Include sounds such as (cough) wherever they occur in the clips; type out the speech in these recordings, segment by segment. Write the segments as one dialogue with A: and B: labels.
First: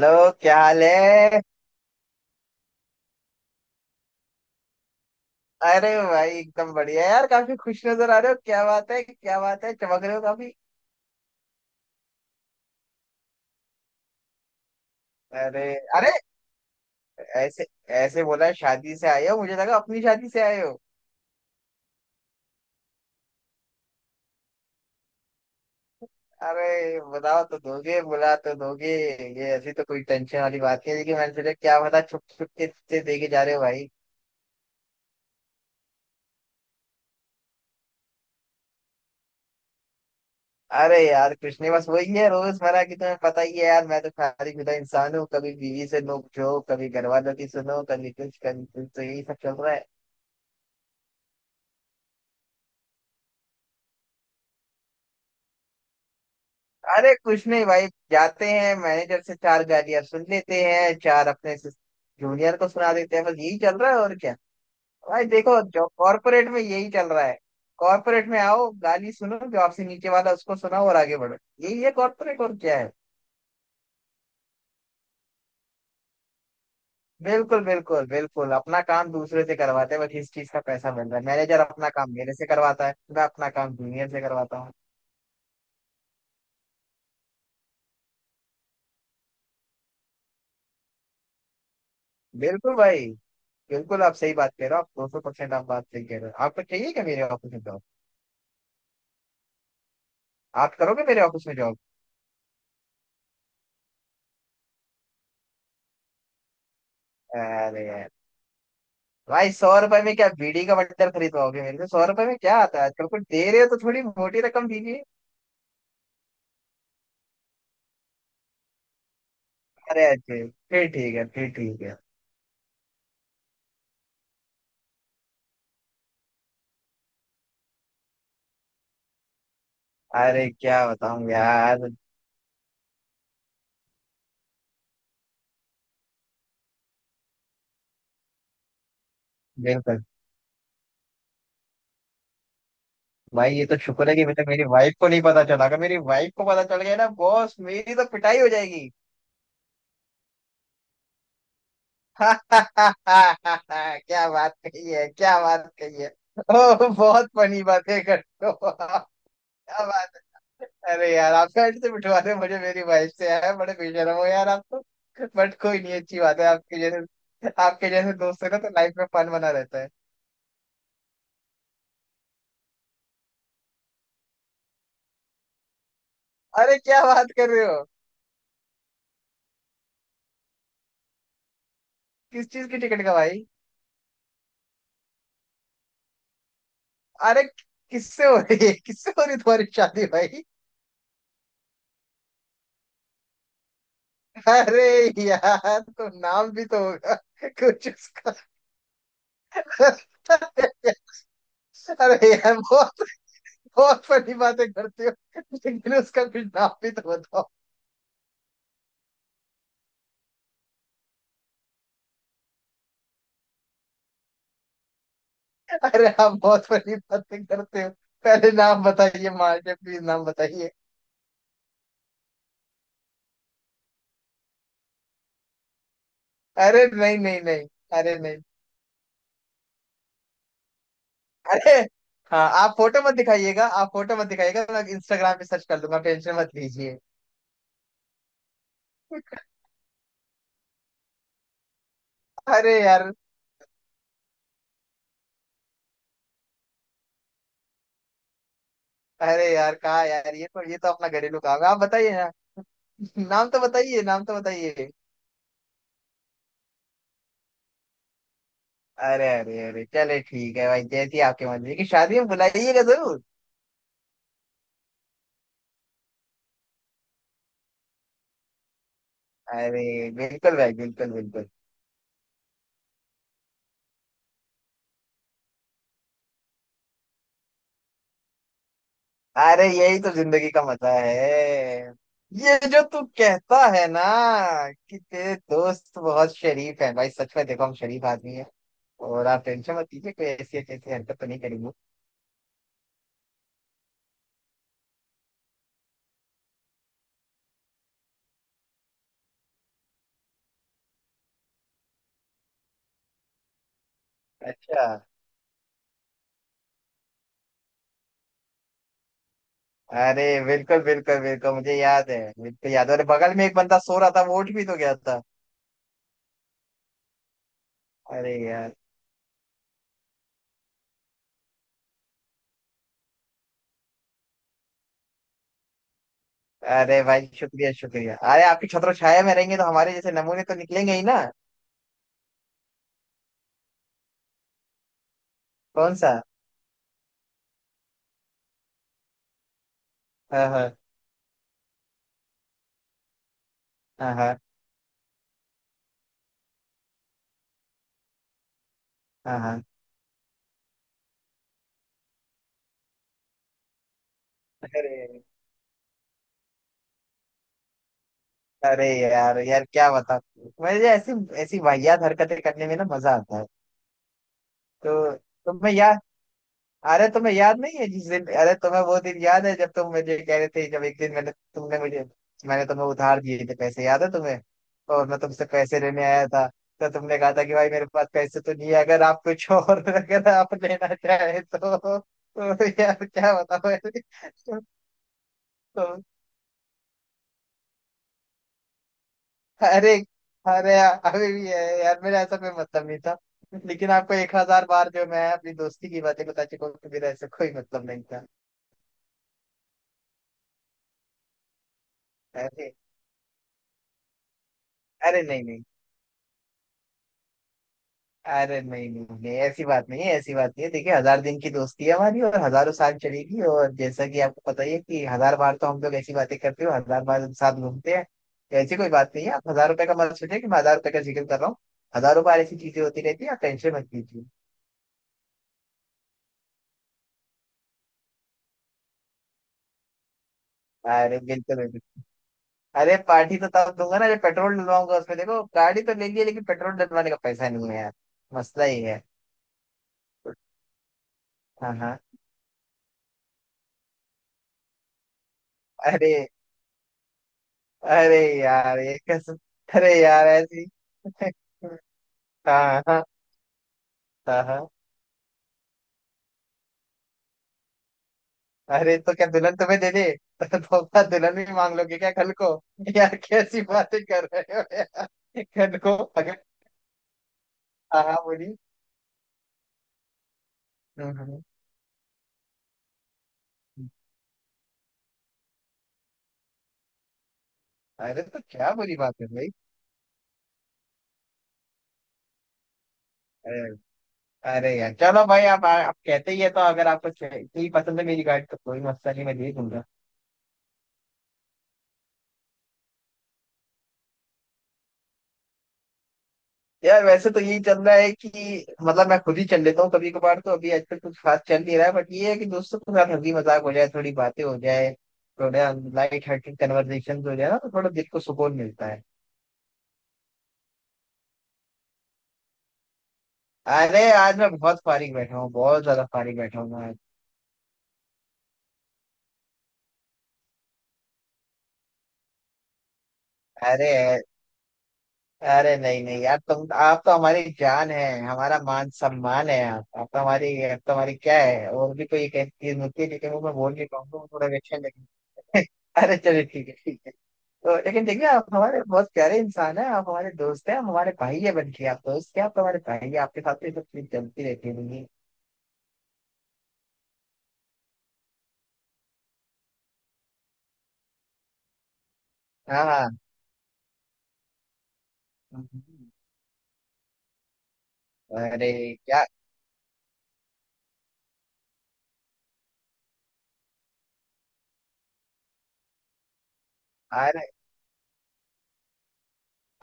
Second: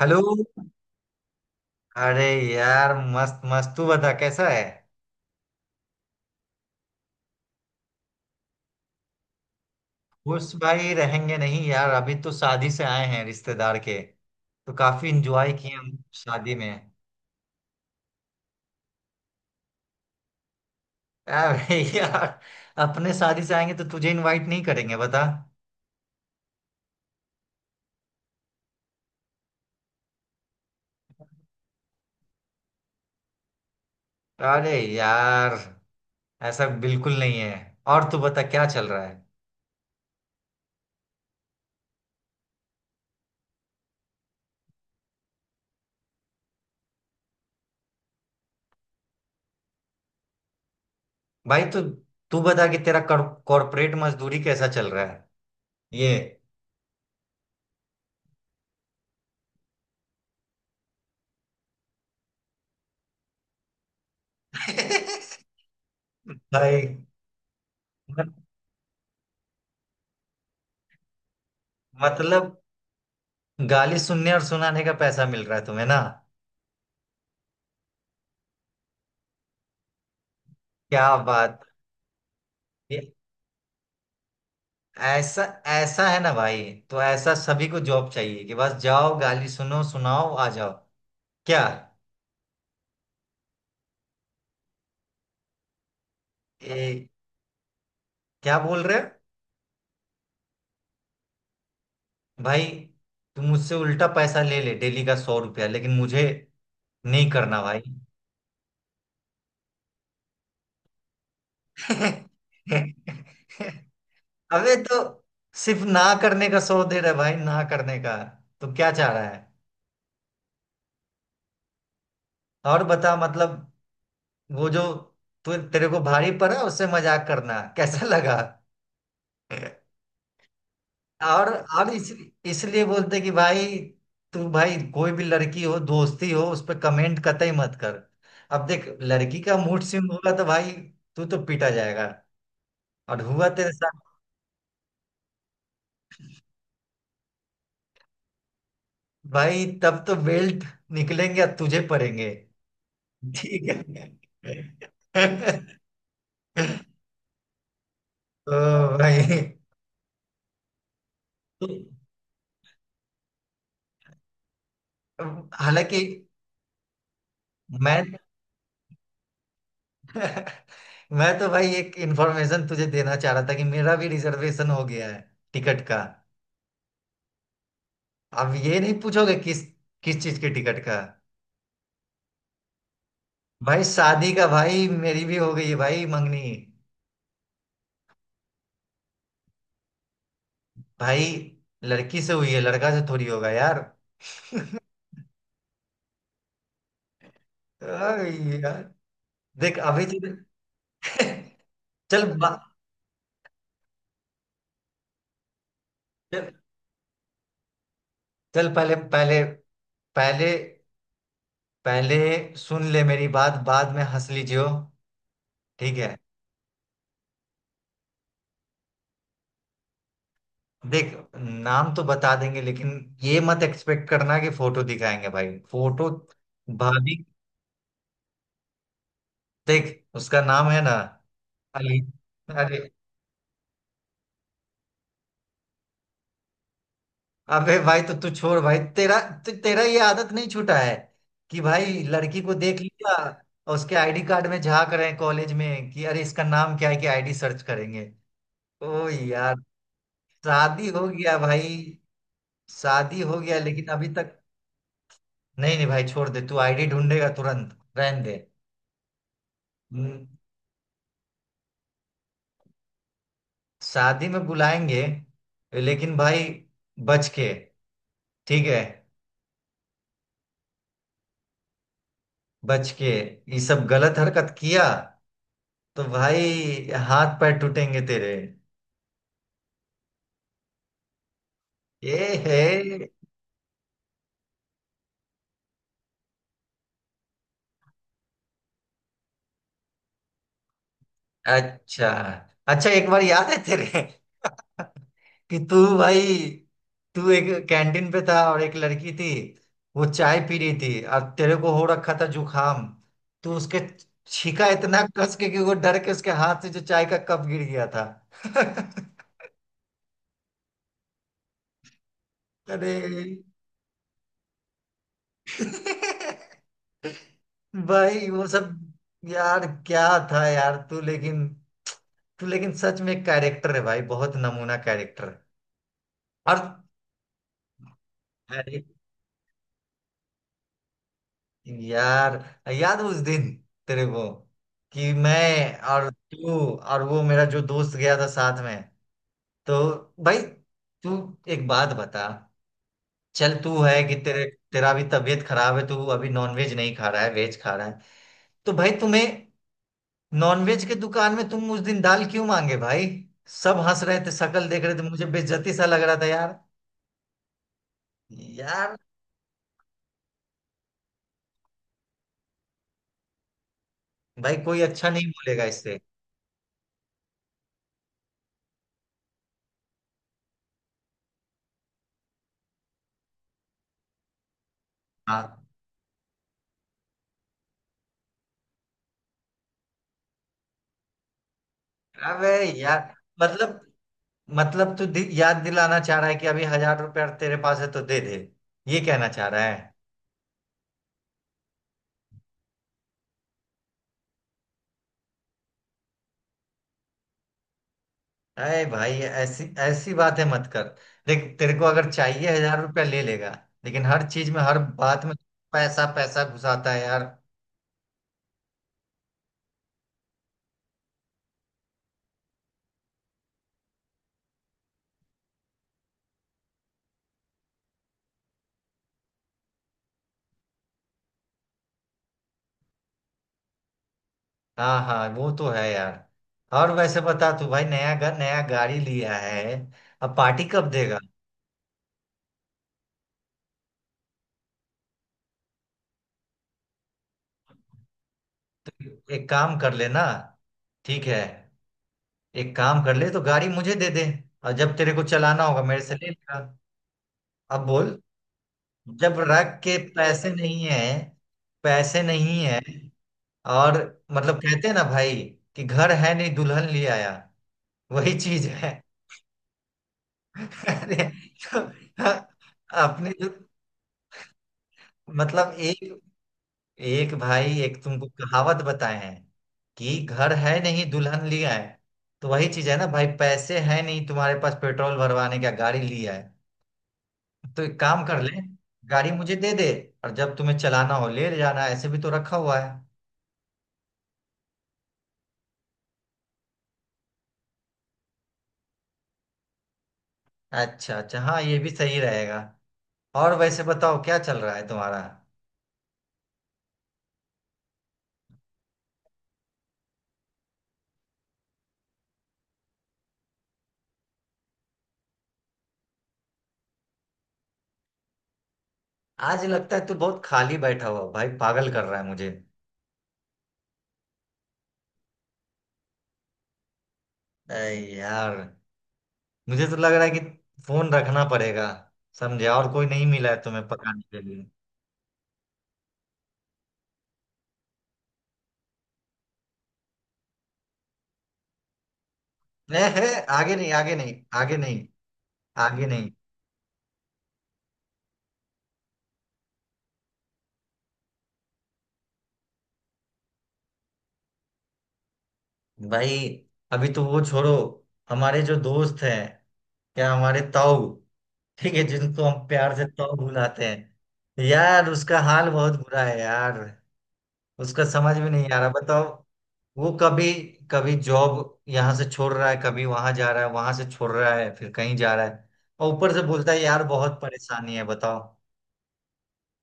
A: Hello.
B: क्या हाल है?
A: अरे यार, मस्त मस्त। तू बता, कैसा है?
B: अरे भाई एकदम बढ़िया यार। काफी खुश नजर आ रहे हो, क्या बात है क्या बात है, चमक रहे हो काफी।
A: खुश भाई रहेंगे नहीं यार, अभी तो शादी से आए हैं रिश्तेदार के, तो काफी इंजॉय
B: अरे
A: किए हम
B: अरे
A: शादी में।
B: ऐसे ऐसे बोला शादी से आए हो, मुझे लगा अपनी शादी से आए हो।
A: अरे (laughs) यार, अपने शादी से आएंगे तो तुझे इनवाइट नहीं करेंगे बता?
B: अरे बताओ तो दोगे, बुला तो दोगे। ये ऐसी तो कोई टेंशन वाली बात नहीं है, लेकिन मैंने सोचा क्या पता छुप छुप के से देके जा रहे हो भाई।
A: अरे यार, ऐसा बिल्कुल नहीं है। और तू बता, क्या चल रहा है?
B: अरे यार कुछ नहीं, बस वही है रोजमर्रा की, तुम्हें पता ही है यार, मैं तो शादी शुदा इंसान हूँ, कभी बीवी से नोक झोंक, कभी घर वालों की सुनो, कभी कुछ कभी कुछ, तो यही सब चल रहा है।
A: भाई तू तू बता कि तेरा कॉर्पोरेट मजदूरी कैसा चल रहा है, ये।
B: अरे कुछ नहीं भाई, जाते हैं, मैनेजर से चार गालियां सुन लेते हैं, चार अपने जूनियर को सुना देते हैं, बस यही चल रहा है और क्या। भाई
A: (laughs)
B: देखो जो कॉर्पोरेट में
A: भाई
B: यही चल रहा है। कॉर्पोरेट
A: मत-
B: में आओ, गाली सुनो, जो आपसे नीचे वाला उसको सुनाओ और आगे बढ़ो। यही है कॉर्पोरेट,
A: मतलब,
B: और क्या है।
A: गाली सुनने और सुनाने का पैसा मिल रहा है तुम्हें ना?
B: बिल्कुल बिल्कुल बिल्कुल, अपना काम दूसरे से करवाते हैं, बस इस चीज का पैसा मिल
A: क्या
B: रहा है।
A: बात।
B: मैनेजर अपना काम मेरे से करवाता है,
A: ये
B: मैं अपना काम जूनियर से करवाता हूँ।
A: ऐसा ऐसा है ना भाई? तो ऐसा सभी को जॉब चाहिए, कि बस जाओ, गाली सुनो, सुनाओ, आ जाओ, क्या?
B: बिल्कुल भाई। बिल्कुल आप सही बात कह रहे हो, आप 200% आप बात सही कह रहे हो। आपको चाहिए क्या
A: ए,
B: मेरे ऑफिस में job?
A: क्या बोल रहे हो?
B: आप करोगे मेरे ऑफिस में जॉब?
A: भाई, तुम मुझसे उल्टा पैसा ले ले, डेली का 100 रुपया, लेकिन मुझे नहीं करना भाई।
B: अरे यार, भाई 100 रुपए में क्या बीड़ी का बंडल खरीदवाओगे मेरे से? 100 रुपए में क्या आता है आजकल? कुछ
A: (laughs)
B: दे रहे हो तो थोड़ी मोटी रकम
A: अबे तो
B: दीजिए।
A: सिर्फ ना करने का 100 दे रहा है भाई, ना करने का। तो क्या चाह रहा है?
B: अरे अच्छे, फिर ठीक है, फिर ठीक है।
A: और बता, मतलब, वो जो तू तेरे को भारी पड़ा उससे मजाक करना कैसा लगा?
B: अरे क्या बताऊं
A: और
B: यार।
A: और इस, इसलिए बोलते कि भाई, तू भाई, कोई भी लड़की हो, दोस्ती हो, उस पर कमेंट कतई मत कर। अब देख, लड़की का मूड
B: बिल्कुल।
A: स्विंग होगा तो भाई तू तो पीटा जाएगा। और हुआ
B: भाई ये
A: तेरे
B: तो
A: साथ?
B: शुक्र है कि मतलब मेरी वाइफ को नहीं पता चला, अगर मेरी वाइफ को पता चल गया ना बॉस, मेरी तो पिटाई हो जाएगी।
A: भाई तब तो बेल्ट निकलेंगे और तुझे पड़ेंगे।
B: (laughs)
A: ठीक है।
B: क्या बात कही है, क्या बात
A: (laughs)
B: कही है। (laughs) ओह बहुत फनी बातें करते हो। (laughs)
A: तो
B: क्या
A: भाई,
B: बात। अरे यार आप बैंड से बिठवा रहे हो मुझे मेरी वाइफ से, यार बड़े बेशरम हो यार आप तो। बट कोई नहीं,
A: हालांकि
B: अच्छी बात है, आपके
A: मैं
B: जैसे दोस्त है ना तो लाइफ में फन बना रहता है।
A: (laughs) मैं तो भाई एक इंफॉर्मेशन तुझे देना चाह रहा था, कि मेरा भी रिजर्वेशन हो गया है, टिकट का।
B: अरे क्या बात कर रहे हो?
A: अब ये नहीं पूछोगे किस किस चीज के टिकट का?
B: किस चीज की टिकट का भाई?
A: भाई शादी का। भाई, मेरी भी हो गई है भाई, मंगनी।
B: अरे किससे हो रही है, किससे हो रही है तुम्हारी शादी भाई?
A: भाई लड़की से हुई है, लड़का से थोड़ी होगा यार। (laughs)
B: अरे यार तो नाम भी तो होगा कुछ
A: अरे
B: उसका।
A: यार देख, अभी चल। (laughs) चल
B: अरे यार
A: बा-
B: बहुत बहुत फनी बातें करते हो, लेकिन उसका कुछ
A: चल
B: नाम भी तो बताओ।
A: चल, पहले पहले पहले पहले सुन ले मेरी बात, बाद में हंस लीजियो। ठीक
B: अरे
A: है।
B: आप बहुत बड़ी बातें करते हो। पहले नाम बताइए, माँ के प्लीज नाम बताइए।
A: देख, नाम तो बता देंगे, लेकिन ये मत एक्सपेक्ट करना कि फोटो दिखाएंगे भाई, फोटो।
B: अरे
A: भाभी।
B: नहीं नहीं नहीं। अरे नहीं।
A: देख, उसका नाम है ना,
B: अरे
A: अली।
B: हाँ, आप
A: अरे,
B: फोटो मत दिखाइएगा, आप फोटो मत दिखाइएगा, मैं इंस्टाग्राम पे सर्च कर लूंगा, टेंशन मत लीजिए।
A: अबे भाई, तो तू छोड़ भाई, तेरा तेरा ये आदत नहीं छूटा है, कि भाई लड़की को
B: अरे
A: देख
B: यार।
A: लिया और उसके आईडी कार्ड में झांक रहे हैं कॉलेज में, कि अरे इसका नाम क्या है, कि आईडी सर्च करेंगे। ओ
B: अरे
A: यार।
B: यार कहा यार, ये तो ये
A: शादी
B: तो
A: हो
B: अपना
A: गया
B: घरेलू काम
A: भाई,
B: है, आप बताइए ना।
A: शादी
B: (laughs)
A: हो
B: नाम
A: गया,
B: तो
A: लेकिन
B: बताइए,
A: अभी
B: नाम तो
A: तक
B: बताइए।
A: नहीं, नहीं भाई, छोड़ दे, तू आईडी ढूंढेगा तुरंत, रहने
B: अरे अरे अरे
A: दे।
B: चले ठीक है भाई, जैसी आपकी मर्जी की, शादी में बुलाइएगा जरूर।
A: शादी में बुलाएंगे, लेकिन भाई, बच के। ठीक है?
B: अरे बिल्कुल भाई बिल्कुल बिल्कुल।
A: बच के। ये सब गलत हरकत किया तो भाई हाथ पैर टूटेंगे तेरे।
B: अरे यही तो जिंदगी का मजा है।
A: ये
B: ये
A: है।
B: जो तू कहता है ना कि तेरे दोस्त बहुत शरीफ है भाई, सच में देखो हम शरीफ आदमी है। और आप टेंशन मत लीजिए, कोई ऐसी ऐसी हरकत तो नहीं करेंगे।
A: अच्छा, अच्छा एक बार याद है तेरे, (laughs) कि तू भाई, तू एक कैंटीन पे था और एक लड़की थी, वो चाय पी रही थी और तेरे को हो रखा था जुखाम, तू उसके छीका
B: अच्छा।
A: इतना कस के कि वो डर के उसके हाथ से जो चाय का कप गिर गया था। (laughs)
B: अरे बिल्कुल बिल्कुल बिल्कुल मुझे याद है, बिल्कुल याद
A: अरे
B: है। अरे बगल में एक बंदा सो रहा था, वो उठ भी तो गया था।
A: (laughs) भाई
B: अरे
A: वो सब,
B: यार।
A: यार क्या था यार तू लेकिन सच में कैरेक्टर है भाई, बहुत नमूना कैरेक्टर। और
B: अरे भाई शुक्रिया शुक्रिया, अरे आपकी
A: अरे
B: छत्र छाया में रहेंगे तो हमारे जैसे नमूने तो निकलेंगे ही ना।
A: यार, याद है उस दिन तेरे को, कि मैं
B: कौन
A: और
B: सा?
A: तू और वो मेरा जो दोस्त गया था साथ में, तो भाई
B: हाँ हाँ।
A: तू एक बात बता। चल, तू है कि
B: हाँ हाँ।
A: तेरे तेरा भी तबीयत खराब है, तू अभी नॉनवेज नहीं खा रहा है, वेज खा रहा है, तो भाई तुम्हें,
B: हाँ हाँ।
A: नॉनवेज के दुकान में तुम उस दिन दाल क्यों मांगे भाई? सब हंस रहे थे, शक्ल देख रहे थे,
B: अरे
A: मुझे बेइज्जती सा लग रहा था यार,
B: अरे
A: यार।
B: यार यार क्या बता, मुझे ऐसी ऐसी वाहियात हरकतें करने में ना मजा आता है।
A: भाई कोई अच्छा
B: तो
A: नहीं बोलेगा
B: तुम्हें
A: इससे।
B: याद, अरे तुम्हें याद नहीं है जिस दिन, अरे तुम्हें वो दिन याद है, जब तुम मुझे कह रहे थे, जब एक दिन मैंने तुमने मुझे, मैंने तुम्हें उधार दिए थे पैसे, याद है तुम्हें? और मैं तुमसे
A: हाँ,
B: पैसे लेने आया था, तो तुमने कहा था कि भाई मेरे पास पैसे तो नहीं है, अगर आप कुछ और (laughs) अगर आप लेना चाहे तो,
A: अबे
B: तो
A: यार,
B: यार क्या बताओ।
A: मतलब मतलब तू याद दिलाना
B: तो,
A: चाह रहा है कि अभी 1000 रुपया तेरे पास है तो दे दे, ये कहना चाह रहा
B: अरे
A: है?
B: अरे यार अभी भी है यार, मेरा ऐसा कोई मतलब नहीं था। लेकिन आपको 1000 बार जो मैं अपनी दोस्ती की बातें बता चुका हूँ कि मेरा ऐसा कोई मतलब नहीं था।
A: अरे भाई, ऐसी ऐसी बातें मत कर। देख, तेरे को अगर चाहिए
B: अरे।
A: 1000 रुपया ले लेगा, लेकिन हर चीज में हर
B: अरे
A: बात में
B: नहीं नहीं।
A: पैसा पैसा घुसाता है यार।
B: अरे नहीं नहीं नहीं, ऐसी बात नहीं है, ऐसी बात नहीं है। देखिए 1000 दिन की दोस्ती है हमारी, और हजारों साल चलेगी, और जैसा कि आपको पता ही है कि 1000 बार तो हम लोग ऐसी बातें करते हो, 1000 बार साथ घूमते हैं, तो ऐसी कोई बात नहीं है। आप 1000 रुपए का मत सोचिए कि मैं 1000 रुपए का जिक्र कर रहा हूँ। हजारों बार ऐसी चीजें होती रहती है, आप टेंशन मत लीजिए।
A: हाँ, हाँ, वो तो है यार। और वैसे बता तू भाई, नया घर, नया गाड़ी लिया है, अब पार्टी कब देगा?
B: अरे बिल्कुल बिल्कुल। अरे पार्टी तो तब दूंगा ना जब पेट्रोल डलवाऊंगा उसमें। देखो गाड़ी तो ले लिया लेकिन पेट्रोल डलवाने का पैसा नहीं है यार। मसला ही है।
A: तो एक काम कर ले ना, ठीक है?
B: हाँ हाँ।
A: एक काम कर ले, तो गाड़ी मुझे दे दे, और जब तेरे को चलाना होगा मेरे
B: अरे।
A: से ले लेगा। अब
B: अरे
A: बोल,
B: यार ये
A: जब
B: कसम।
A: रख
B: अरे
A: के
B: यार
A: पैसे
B: ऐसी
A: नहीं है,
B: (laughs)
A: पैसे नहीं है।
B: हाँ हाँ।
A: और
B: हाँ
A: मतलब,
B: हाँ।
A: कहते हैं ना भाई कि घर है नहीं दुल्हन ले आया, वही चीज है।
B: अरे तो क्या दुल्हन तुम्हें दे दे? (laughs) तो
A: (laughs)
B: तोहफा
A: अरे,
B: दुल्हन भी मांग
A: तो,
B: लोगे क्या कल
A: हाँ,
B: को? यार
A: अपने जो
B: कैसी बातें कर रहे हो यार,
A: मतलब
B: कल को
A: एक
B: अगर।
A: एक भाई एक
B: हाँ हाँ,
A: तुमको
B: बोलिए।
A: कहावत बताए हैं, कि घर है नहीं
B: हम्म, हम्म,
A: दुल्हन लिया है, तो वही चीज है ना भाई, पैसे
B: हम्म।
A: है नहीं तुम्हारे पास पेट्रोल भरवाने का, गाड़ी लिया है। तो एक
B: अरे
A: काम कर
B: तो
A: ले,
B: क्या बुरी बात है
A: गाड़ी
B: भाई।
A: मुझे दे दे और जब तुम्हें चलाना हो ले जाना, ऐसे भी तो रखा हुआ है।
B: अरे यार चलो भाई, आप कहते ही है तो, अगर आपको च- इतनी पसंद है मेरी गाड़ी तो कोई मसला नहीं, मैं ले लूंगा।
A: अच्छा, अच्छा हाँ, ये भी सही रहेगा। और वैसे बताओ, क्या चल रहा है तुम्हारा?
B: यार वैसे तो यही चल रहा है कि मतलब मैं खुद ही चल लेता हूँ कभी कभार, तो अभी आजकल कुछ खास चल नहीं रहा है, बट ये है कि दोस्तों के साथ हंसी मजाक हो जाए, थोड़ी बातें हो जाए, थोड़ा लाइट हार्टेड कन्वर्सेशन हो जाए ना, तो थोड़ा दिल को सुकून मिलता है।
A: आज लगता है तू बहुत खाली बैठा हुआ भाई, पागल कर रहा है मुझे।
B: अरे आज मैं बहुत फारिग बैठा हूँ, बहुत ज्यादा फारिग बैठा हूँ मैं आज।
A: अरे यार, मुझे तो लग रहा है कि फोन रखना पड़ेगा, समझे। और कोई नहीं मिला है तुम्हें
B: अरे।
A: पकाने के लिए?
B: अरे नहीं नहीं यार, तुम आप तो हमारी जान है, हमारा मान सम्मान है आप, आप तो हमारी क्या है, और भी कोई एक ऐसी चीज
A: ए
B: होती है
A: है,
B: लेकिन वो मैं बोल
A: आगे
B: नहीं
A: नहीं, आगे
B: पाऊंगा, वो
A: नहीं,
B: थोड़ा
A: आगे
B: विक्षण
A: नहीं,
B: लगेगा। (laughs)
A: आगे
B: अरे
A: नहीं।
B: चलिए ठीक है ठीक है। तो लेकिन देखिए आप हमारे बहुत प्यारे इंसान हैं, आप हमारे दोस्त हैं, आप हमारे भाई है बन के, आप दोस्त हैं, आप तो हमारे भाई हैं, आपके साथ तो ये सब चीज चलती रहती है।
A: भाई, अभी तो वो छोड़ो, हमारे जो दोस्त हैं, या हमारे ताऊ, ठीक है, जिनको हम
B: हाँ
A: प्यार से
B: हाँ।
A: ताऊ बुलाते हैं यार, उसका हाल बहुत बुरा है यार, उसका समझ में नहीं
B: अरे
A: आ रहा, बताओ।
B: क्या?
A: वो कभी कभी जॉब यहाँ से छोड़ रहा है, कभी वहां जा रहा है, वहां से छोड़ रहा है, फिर कहीं जा रहा है, और ऊपर से बोलता है यार बहुत परेशानी है, बताओ।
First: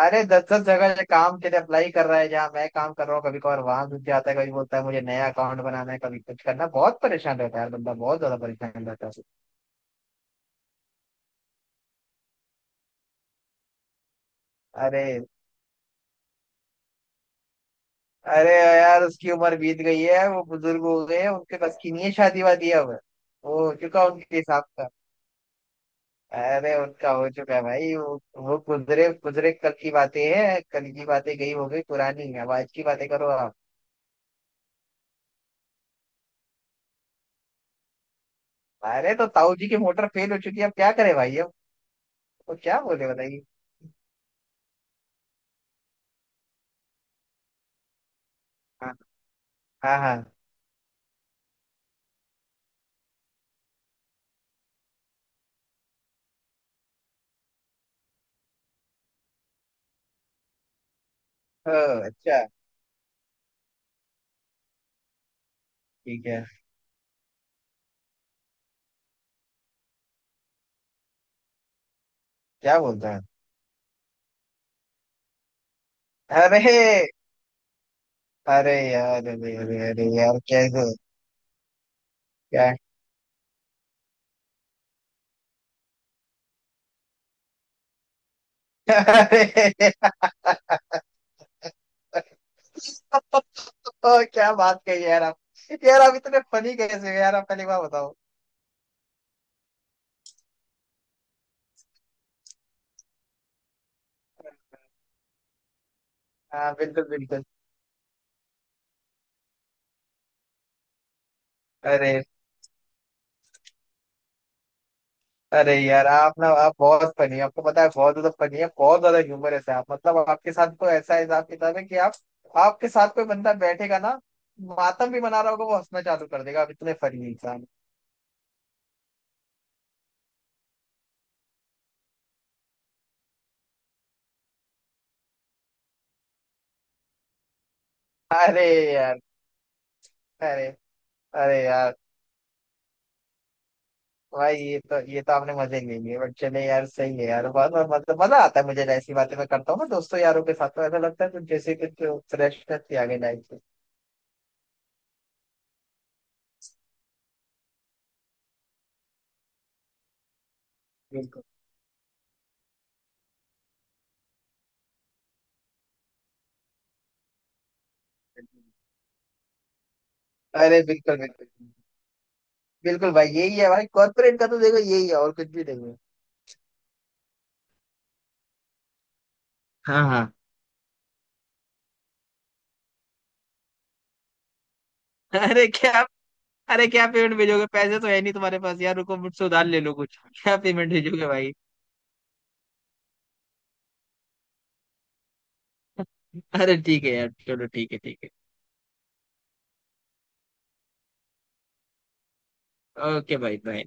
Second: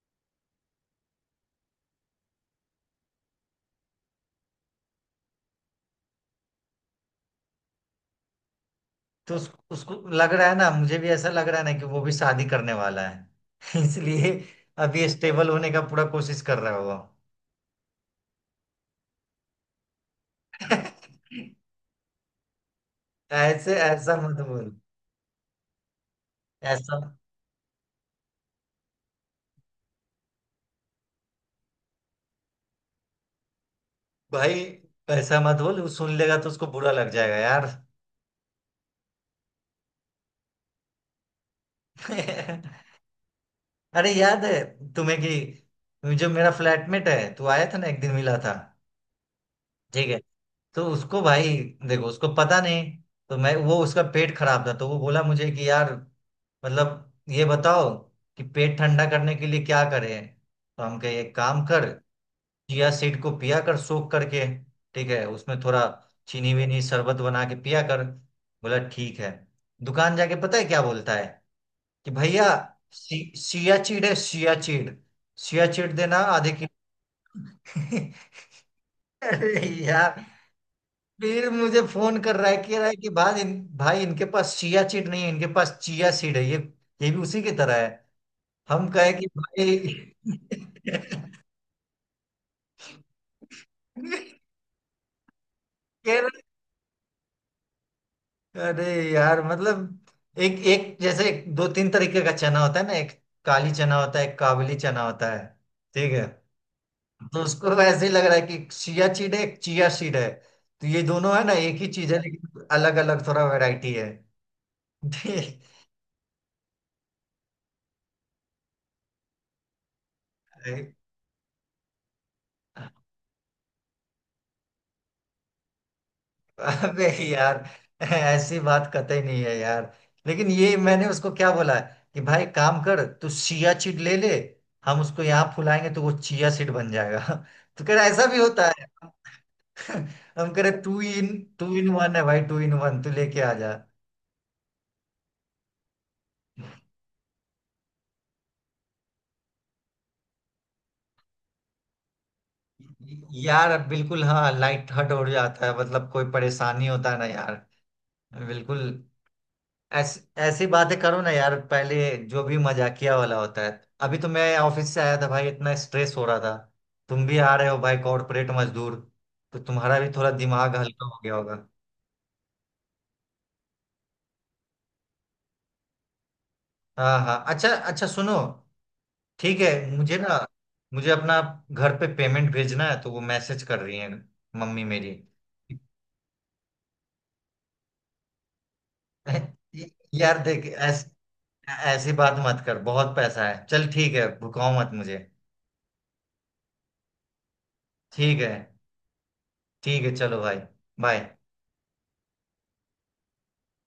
B: अरे 10-10 जगह से काम के लिए अप्लाई कर रहा है, जहाँ मैं काम कर रहा हूँ कभी कभार वहां घुस जाता है, कभी बोलता है मुझे नया अकाउंट बनाना है, कभी कुछ करना है। बहुत परेशान रहता है यार बंदा, बहुत ज्यादा परेशान रहता है।
A: तो उसको लग रहा है ना, मुझे भी ऐसा लग रहा है ना कि वो भी शादी करने वाला है, (laughs) इसलिए
B: अरे।
A: अभी स्टेबल होने का पूरा कोशिश कर रहा होगा।
B: अरे यार उसकी उम्र बीत गई है, वो बुजुर्ग हो गए हैं,
A: (laughs)
B: उनके बस की नहीं है शादी वादी अब। वो
A: ऐसे,
B: हो चुका
A: ऐसा
B: उनके
A: मत
B: हिसाब
A: बोल,
B: का। अरे
A: ऐसा
B: उनका हो चुका है भाई वो गुजरे गुजरे कल की बातें हैं, कल की बातें गई, हो गई पुरानी, अब आज की बातें करो आप।
A: भाई, ऐसा मत बोल, वो सुन लेगा तो उसको बुरा लग जाएगा।
B: अरे तो ताऊ जी की मोटर फेल हो चुकी है, अब क्या करे भाई अब? वो
A: यार। (laughs)
B: क्या बोले बताइए।
A: अरे याद है तुम्हें, कि जो मेरा फ्लैटमेट है, तू आया था ना एक दिन मिला था,
B: हाँ। हाँ।
A: ठीक
B: हाँ
A: है? तो उसको भाई, देखो, उसको पता नहीं, तो मैं वो, उसका पेट खराब था, तो वो बोला मुझे कि यार मतलब ये बताओ कि पेट ठंडा करने के लिए क्या करें? तो हम कहे, एक काम कर,
B: हाँ, अच्छा।
A: चिया सीड को पिया कर सोख करके, ठीक है, उसमें थोड़ा
B: ठीक है।
A: चीनी वीनी शरबत बना के पिया कर, बोला ठीक है। दुकान जाके पता है क्या बोलता है, कि भैया
B: क्या बोलता है?
A: सियाचीन है, सियाचीन, सियाचीन देना आधे
B: अरे।
A: किलो। (laughs)
B: अरे यार अरे
A: अरे
B: अरे अरे
A: यार,
B: यार कैसे।
A: फिर मुझे फोन कर रहा है,
B: क्या?
A: कह रहा है कि भाई भाई इनके पास सियाचीन नहीं है, इनके पास चिया सीड है, ये भी उसी की तरह है। हम कहे कि
B: अरे।
A: भाई (laughs)
B: ओ, क्या बात कही यार आप। यार आप
A: कह
B: इतने
A: रहा,
B: फनी कैसे हो यार आप? पहली बार बताओ।
A: अरे यार मतलब एक एक जैसे एक- दो तीन तरीके का चना होता है ना, एक काली चना होता है, एक काबली चना होता है, ठीक है?
B: हाँ बिल्कुल
A: तो
B: बिल्कुल।
A: उसको तो ऐसे ही लग रहा है कि चिया सीड है, चिया सीड है, तो ये दोनों है ना एक ही चीज है,
B: अरे।
A: लेकिन अलग अलग थोड़ा वैरायटी है। (laughs)
B: अरे यार आप ना, आप बहुत फनी है आपको पता है, बहुत ज्यादा फनी है, बहुत ज्यादा ह्यूमरस है आप, मतलब आपके साथ को ऐसा हिसाब किताब है कि आप, आपके साथ कोई बंदा बैठेगा ना, मातम भी मना रहा होगा वो हंसना चालू कर देगा, आप इतने
A: अबे
B: फनी
A: यार,
B: इंसान
A: ऐसी बात कतई नहीं है यार, लेकिन ये मैंने उसको क्या बोला है, कि भाई काम कर, तू चिया सीड ले ले, हम उसको यहाँ फुलाएंगे तो वो चिया सीड बन जाएगा। (laughs) तो कह रहा ऐसा भी
B: हैं। अरे
A: होता है?
B: यार।
A: (laughs) हम कह
B: अरे
A: रहे
B: अरे
A: टू इन
B: यार
A: वन है भाई, टू इन वन तू लेके आ जा।
B: भाई ये तो आपने मजे ले लिए, बट चले यार सही है यार, बहुत बहुत- मतलब मजा आता है मुझे, ऐसी बातें मैं करता हूँ ना दोस्तों यारों के साथ, तो ऐसा लगता है कुछ जैसे कुछ फ्रेशनेस ही आ गई लाइफ से।
A: यार बिल्कुल, हाँ, लाइट हर्ट हो जाता है, मतलब कोई परेशानी होता है ना यार, बिल्कुल ऐसी बातें करो ना
B: बिल्कुल।
A: यार पहले, जो भी मजाकिया वाला होता है। अभी तो मैं ऑफिस से आया था भाई, इतना स्ट्रेस हो रहा था, तुम भी आ रहे हो भाई कॉर्पोरेट
B: बिल्कुल।
A: मजदूर, तो तुम्हारा भी थोड़ा दिमाग
B: अरे
A: हल्का
B: बिल्कुल
A: हो गया
B: बिल्कुल।
A: होगा।
B: बिल्कुल भाई यही है भाई कॉर्पोरेट का, तो देखो यही है और कुछ भी नहीं है।
A: हाँ, हाँ, अच्छा, अच्छा, सुनो, ठीक है?
B: हाँ
A: मुझे
B: हाँ।
A: ना, मुझे अपना घर पे पेमेंट भेजना है, तो वो मैसेज कर रही है, मम्मी मेरी।
B: अरे क्या? अरे क्या पेमेंट भेजोगे, पैसे तो है नहीं तुम्हारे पास यार, रुको मुझसे
A: (laughs)
B: उधार ले लो कुछ।
A: यार
B: (laughs) क्या
A: देख,
B: पेमेंट भेजोगे भाई?
A: ऐसी बात मत कर, बहुत पैसा है चल, ठीक है, भुकाओ मत मुझे।
B: अरे ठीक है यार, चलो ठीक है, ठीक
A: ठीक है, ठीक है, चलो भाई, बाय।
B: है ओके भाई, बाय।